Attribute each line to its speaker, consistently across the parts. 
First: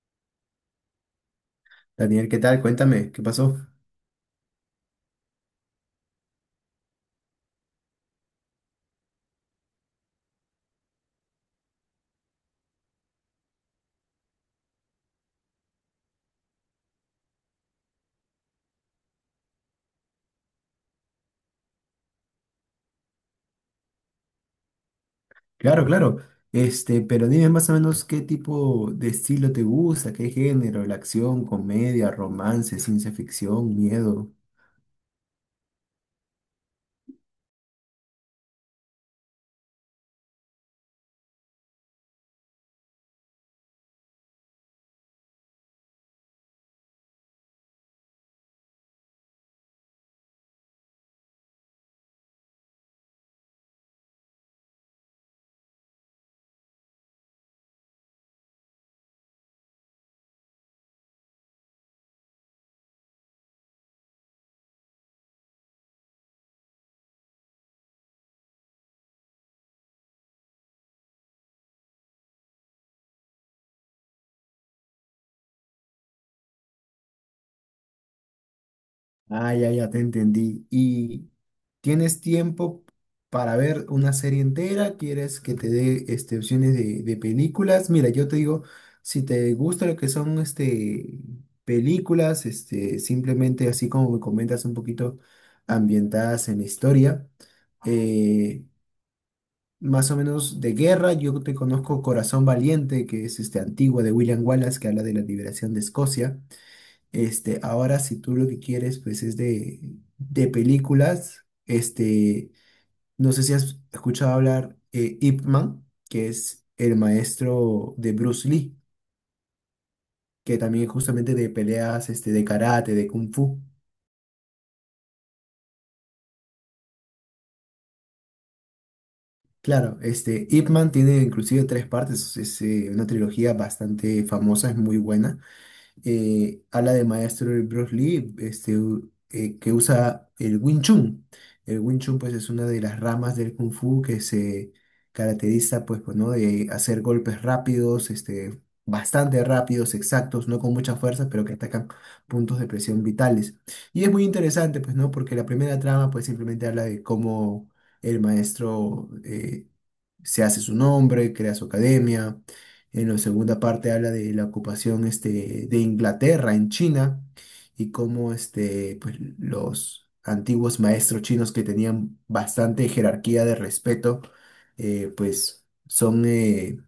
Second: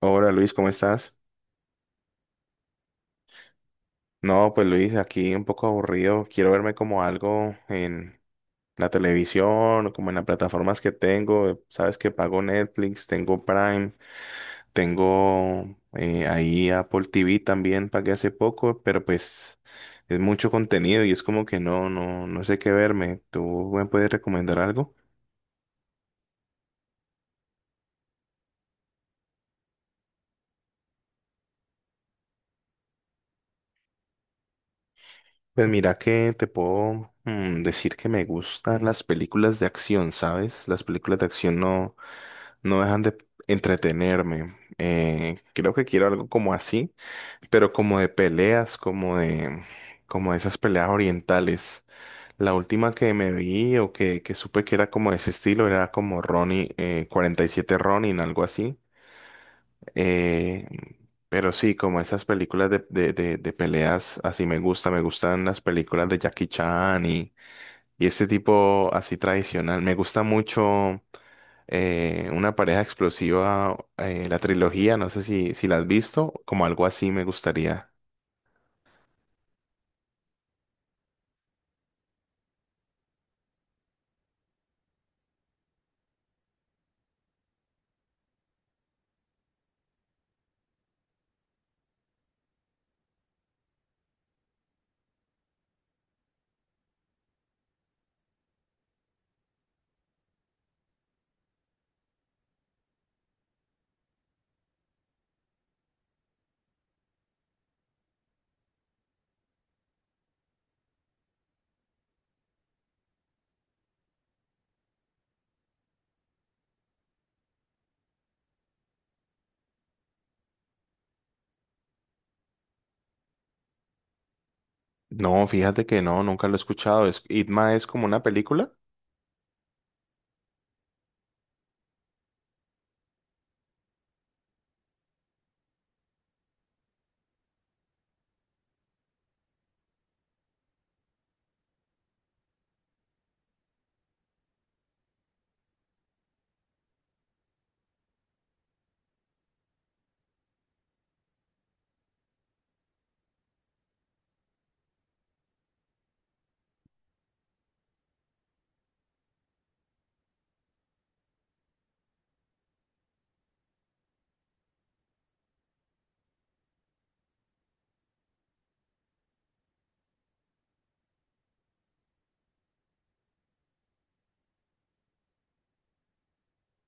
Speaker 1: Hola Luis, ¿cómo estás?
Speaker 2: Daniel, ¿qué tal? Cuéntame, ¿qué pasó?
Speaker 1: No, pues Luis, aquí un poco aburrido. Quiero verme como algo en la televisión o como en las plataformas que tengo. Sabes que pago Netflix, tengo Prime, tengo ahí Apple TV también, pagué hace poco, pero pues es mucho contenido y es como que no, no, no sé qué verme. ¿Tú me puedes recomendar algo?
Speaker 2: Claro, claro. Pero dime más o menos qué tipo de estilo te gusta, qué género, la acción, comedia, romance, ciencia ficción, miedo.
Speaker 1: Pues mira que te puedo decir que me gustan las películas de acción, ¿sabes? Las películas de acción no dejan de entretenerme. Creo que quiero algo como así, pero como de peleas, como de esas peleas orientales. La última que me vi o que supe que era como de ese estilo era como Ronin, 47 Ronin, algo así. Eh, pero sí, como esas películas de peleas, así me gusta, me gustan las películas de Jackie Chan y este tipo así tradicional. Me gusta mucho una pareja explosiva, la trilogía, no sé si la has visto, como algo así me gustaría.
Speaker 2: Ah, ya, ya te entendí. ¿Y tienes tiempo para ver una serie entera? ¿Quieres que te dé opciones de películas? Mira, yo te digo, si te gusta lo que son películas, simplemente así como me comentas un poquito ambientadas en la historia, eh, más o menos de guerra, yo te conozco Corazón Valiente, que es antigua de William Wallace, que habla de la liberación de Escocia. Ahora, si tú lo que quieres, pues es de películas. No sé si has escuchado hablar Ip Man, que es el maestro de Bruce Lee, que también es justamente de peleas, de karate, de kung fu.
Speaker 1: No, fíjate que no, nunca lo he escuchado. Es, Itma es como una película.
Speaker 2: Claro, Ip Man tiene inclusive tres partes, es una trilogía bastante famosa, es muy buena. Ala de maestro de Bruce Lee, que usa el Wing Chun. El Wing Chun pues es una de las ramas del Kung Fu que se caracteriza pues, ¿no? De hacer golpes rápidos, bastante rápidos, exactos, no con mucha fuerza, pero que atacan puntos de presión vitales. Y es muy interesante pues, ¿no? Porque la primera trama pues simplemente habla de cómo el maestro se hace su nombre, crea su academia en la segunda parte habla de la ocupación de Inglaterra en China y cómo pues, los antiguos maestros chinos que tenían bastante jerarquía de respeto, pues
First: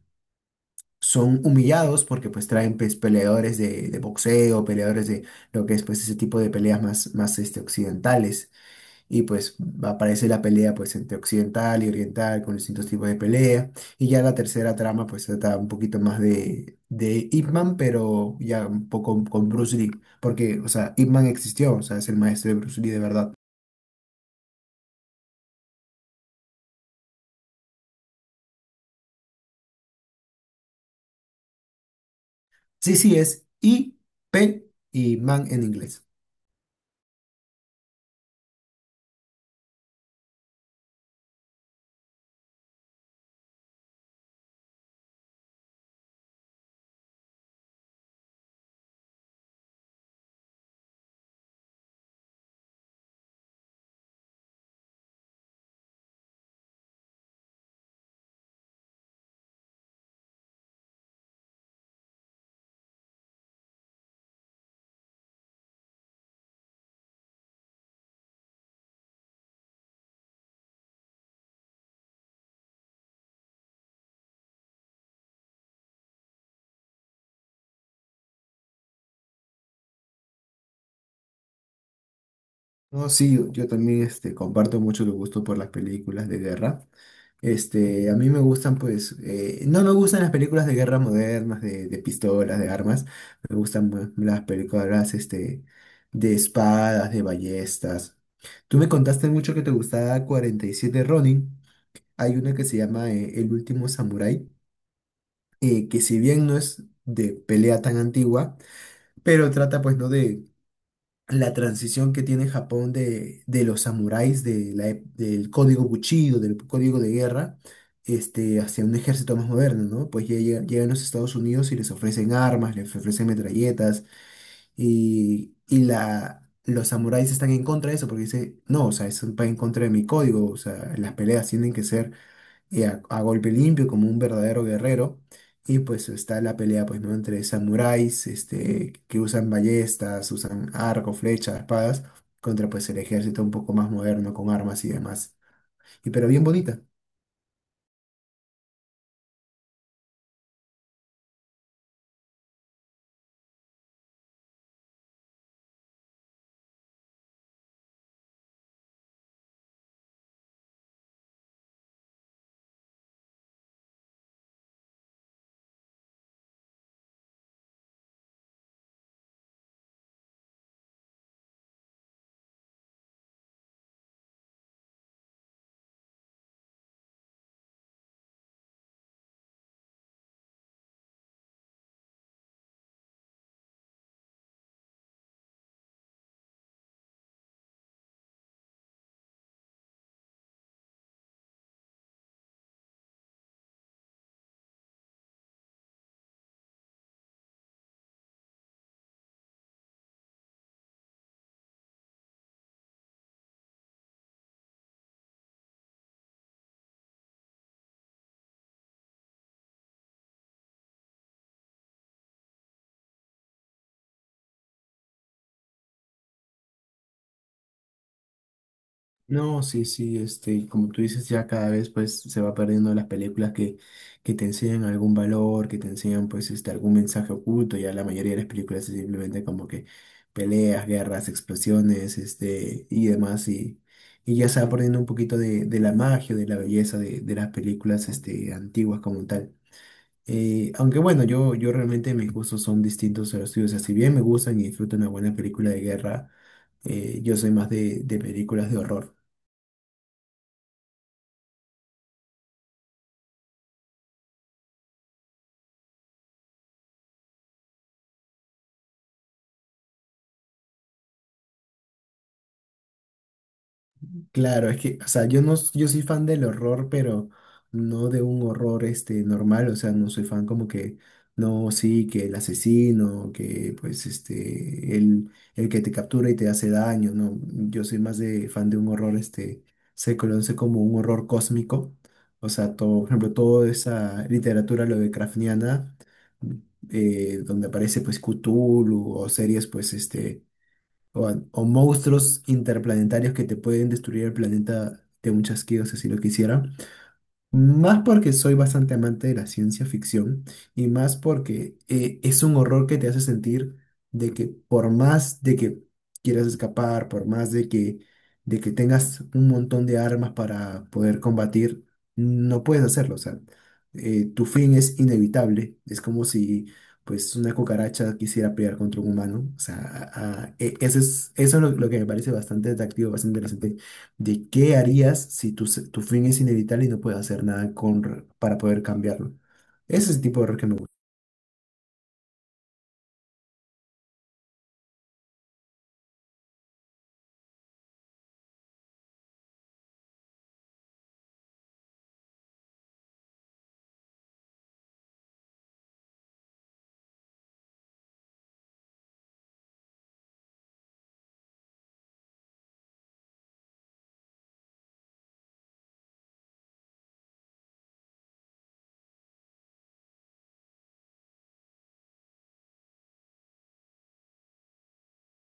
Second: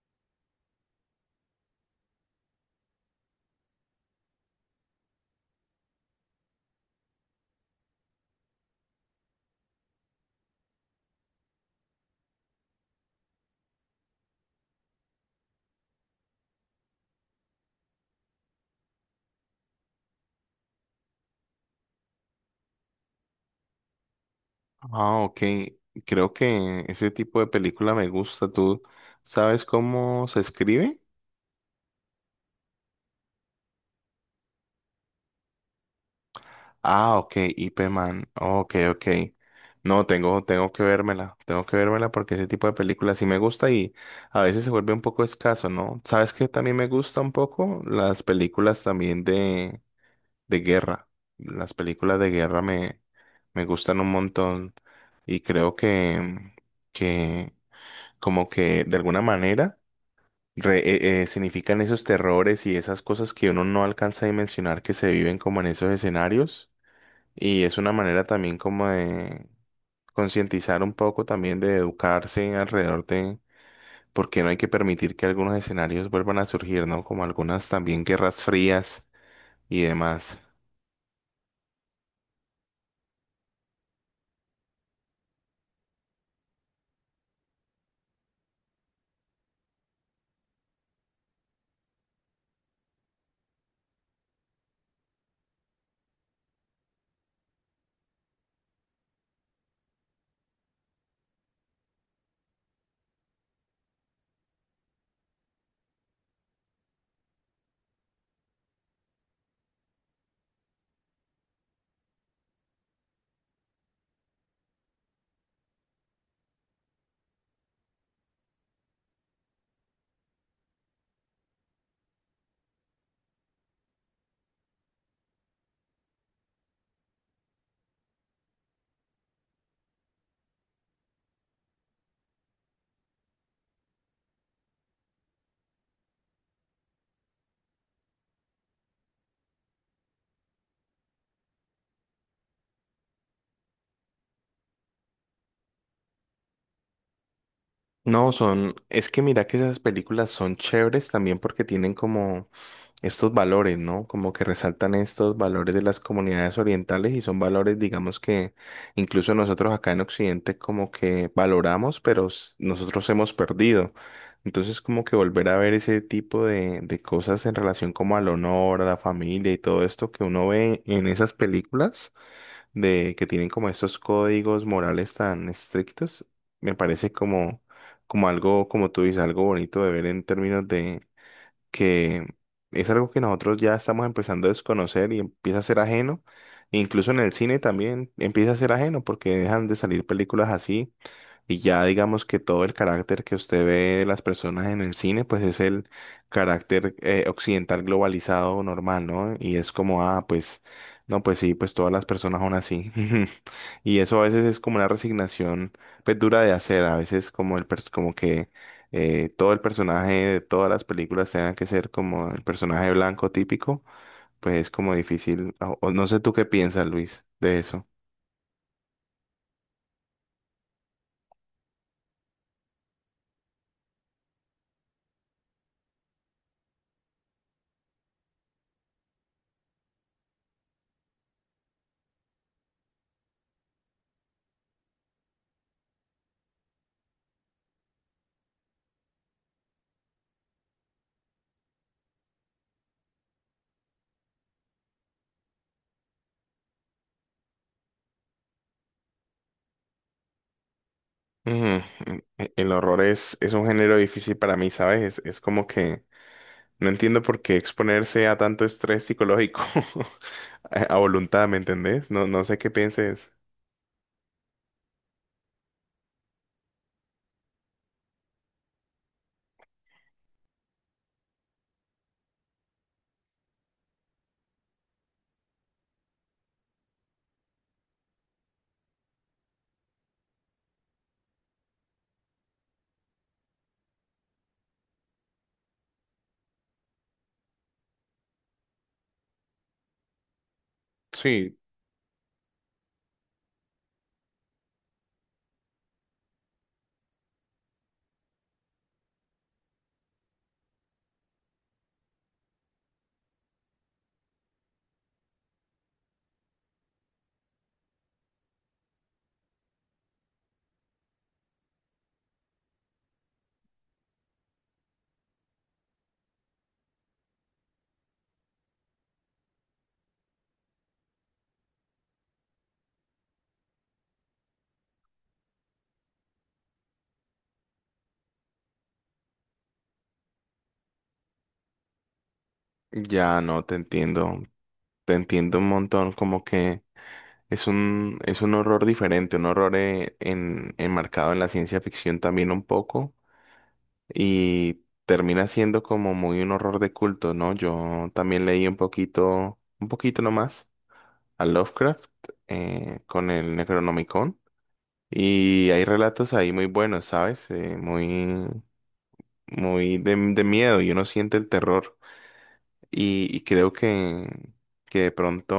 Speaker 2: son humillados porque pues traen pues, peleadores de boxeo, peleadores de lo que es pues, ese tipo de peleas más, más occidentales. Y pues aparece la pelea pues entre occidental y oriental con distintos tipos de pelea. Y ya la tercera trama pues trata un poquito más de Ip Man, pero ya un poco con Bruce Lee. Porque, o sea, Ip Man existió, o sea, es el maestro de Bruce Lee de verdad.
Speaker 1: Ah, ok. Creo que ese tipo de película me gusta. ¿Tú sabes cómo se escribe?
Speaker 2: Sí, sí es IP Man en inglés.
Speaker 1: Ah, ok, IP Man. Ok, ok. No, tengo, tengo que vérmela. Tengo que vérmela porque ese tipo de películas sí me gusta y a veces se vuelve un poco escaso, ¿no? ¿Sabes qué también me gusta un poco? Las películas también de guerra. Las películas de guerra me gustan un montón y creo que como que de alguna manera significan esos terrores y esas cosas que uno no alcanza a dimensionar que se viven como en esos escenarios. Y es una manera también como de concientizar un poco, también de educarse alrededor de porque no hay que permitir que algunos escenarios vuelvan a surgir, ¿no? Como algunas también guerras frías y demás.
Speaker 2: No, sí, yo también comparto mucho el gusto por las películas de guerra. A mí me gustan, pues, no me gustan las películas de guerra modernas, de pistolas, de armas. Me gustan más las películas, de espadas, de ballestas. Tú me contaste mucho que te gustaba 47 Ronin. Hay una que se llama El último samurái, que si bien no es de pelea tan antigua, pero trata, pues, ¿no? De la transición que tiene Japón de los samuráis, del código Bushido, del código de guerra, hacia un ejército más moderno, ¿no? Pues ya llegan a los Estados Unidos y les ofrecen armas, les ofrecen metralletas, y los samuráis están en contra de eso, porque dicen, no, o sea, eso va en contra de mi código, o sea, las peleas tienen que ser y a golpe limpio como un verdadero guerrero. Y pues está la pelea, pues, ¿no? Entre samuráis, que usan ballestas, usan arco, flechas, espadas, contra pues el ejército un poco más moderno con armas y demás. Y pero bien bonita.
Speaker 1: No, son, es que mira que esas películas son chéveres también porque tienen como estos valores, ¿no? Como que resaltan estos valores de las comunidades orientales y son valores, digamos, que incluso nosotros acá en Occidente como que valoramos, pero nosotros hemos perdido. Entonces, como que volver a ver ese tipo de cosas en relación como al honor, a la familia y todo esto que uno ve en esas películas de que tienen como estos códigos morales tan estrictos, me parece como algo, como tú dices, algo bonito de ver en términos que es algo que nosotros ya estamos empezando a desconocer y empieza a ser ajeno. Incluso en el cine también empieza a ser ajeno porque dejan de salir películas así. Y ya digamos que todo el carácter que usted ve de las personas en el cine, pues es el carácter occidental globalizado normal, ¿no? Y es como, ah, pues, no, pues sí, pues todas las personas son así. Y eso a veces es como una resignación, pues dura de hacer, a veces como como que todo el personaje de todas las películas tenga que ser como el personaje blanco típico, pues es como difícil, o no sé tú qué piensas, Luis, de eso.
Speaker 2: No, sí, sí, y como tú dices, ya cada vez pues se va perdiendo las películas que te enseñan algún valor, que te enseñan pues algún mensaje oculto, ya la mayoría de las películas es simplemente como que peleas, guerras, explosiones, y demás, y ya se va perdiendo un poquito de la magia, de la belleza de las películas antiguas como tal. Aunque bueno, yo realmente mis gustos son distintos a los tuyos, o sea, si bien me gustan y disfruto una buena película de guerra, yo soy más de películas de horror.
Speaker 1: Ujú, el horror es un género difícil para mí, ¿sabes? Es como que no entiendo por qué exponerse a tanto estrés psicológico a voluntad, ¿me entendés? No, no sé qué pienses.
Speaker 2: Claro, es que, o sea, yo no, yo soy fan del horror, pero no de un horror normal, o sea, no soy fan como que, no, sí, que el asesino, que pues el que te captura y te hace daño, no, yo soy más de fan de un horror se conoce como un horror cósmico, o sea, todo, por ejemplo, toda esa literatura lo de Lovecraftiana, donde aparece pues Cthulhu o series pues este o, a-
Speaker 1: Sí,
Speaker 2: o monstruos interplanetarios que te pueden destruir el planeta de un chasquido si así lo quisieran. Más porque soy bastante amante de la ciencia ficción y más porque es un horror que te hace sentir de que por más de que quieras escapar, por más de que tengas un montón de armas para poder combatir, no puedes hacerlo. O sea, tu fin es inevitable. Es como si pues una cucaracha quisiera pelear contra un humano. O sea, eso es lo que me parece bastante atractivo, bastante interesante de qué harías si tu fin es inevitable y no puedes hacer nada para poder cambiarlo. Ese es el tipo de horror que me gusta.
Speaker 1: ya no te entiendo. Te entiendo un montón, como que es un horror diferente, un horror enmarcado en la ciencia ficción también un poco y termina siendo como muy un horror de culto, ¿no? Yo también leí un poquito nomás a Lovecraft con el Necronomicon. Y hay relatos ahí muy buenos, ¿sabes? Muy, muy de miedo y uno siente el terror. Y creo que de pronto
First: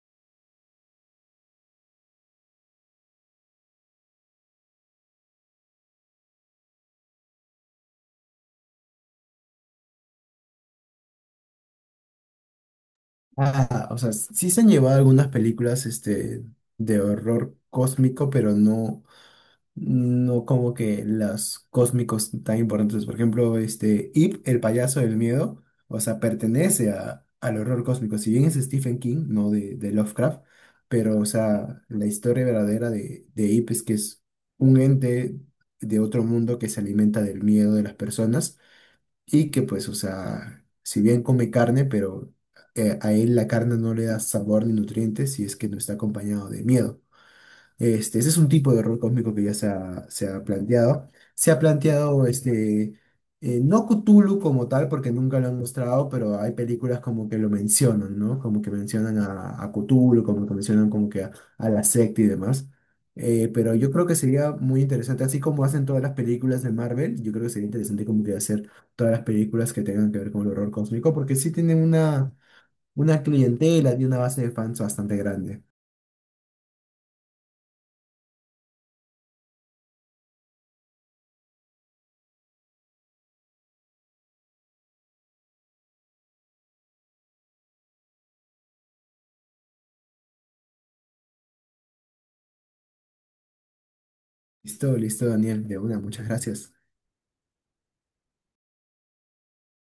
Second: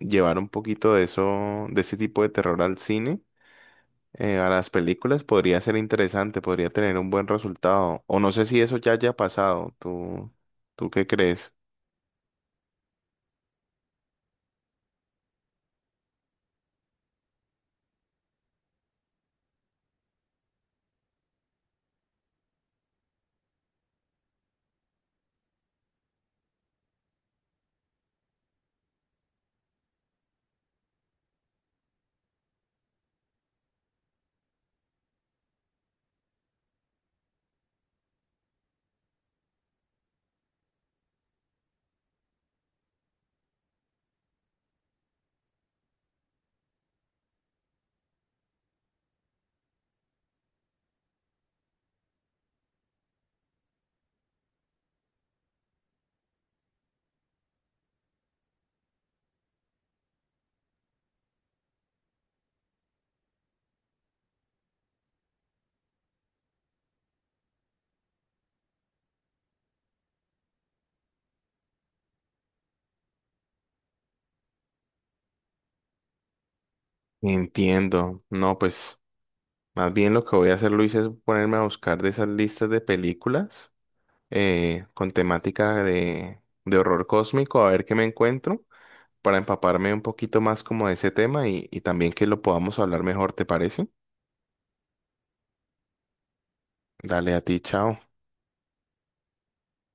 Speaker 1: llevar un poquito de eso, de ese tipo de terror al cine, a las películas, podría ser interesante, podría tener un buen resultado. O no sé si eso ya haya pasado. ¿Tú, tú qué crees?
Speaker 2: Ah, o sea, sí se han llevado algunas películas de horror cósmico, pero no, no como que los cósmicos tan importantes. Por ejemplo, este Ip, el payaso del miedo, o sea, pertenece al horror cósmico. Si bien es Stephen King, no de Lovecraft, pero, o sea, la historia verdadera de Ip es que es un ente de otro mundo que se alimenta del miedo de las personas y que, pues, o sea, si bien come carne, pero a él la carne no le da sabor ni nutrientes si es que no está acompañado de miedo. Ese es un tipo de error cósmico que ya se ha planteado. Se ha planteado no Cthulhu como tal, porque nunca lo han mostrado, pero hay películas como que lo mencionan, ¿no? Como que mencionan a Cthulhu, como que mencionan como que a la secta y demás. Pero yo creo que sería muy interesante, así como hacen todas las películas de Marvel, yo creo que sería interesante como que hacer todas las películas que tengan que ver con el horror cósmico, porque sí tienen una clientela y una base de fans bastante grande.
Speaker 1: Entiendo. No, pues, más bien lo que voy a hacer, Luis, es ponerme a buscar de esas listas de películas con temática de horror cósmico, a ver qué me encuentro, para empaparme un poquito más como de ese tema y también que lo podamos hablar mejor, ¿te parece?
Speaker 2: Listo, listo, Daniel, de una, muchas gracias.
Speaker 1: Dale a ti, chao.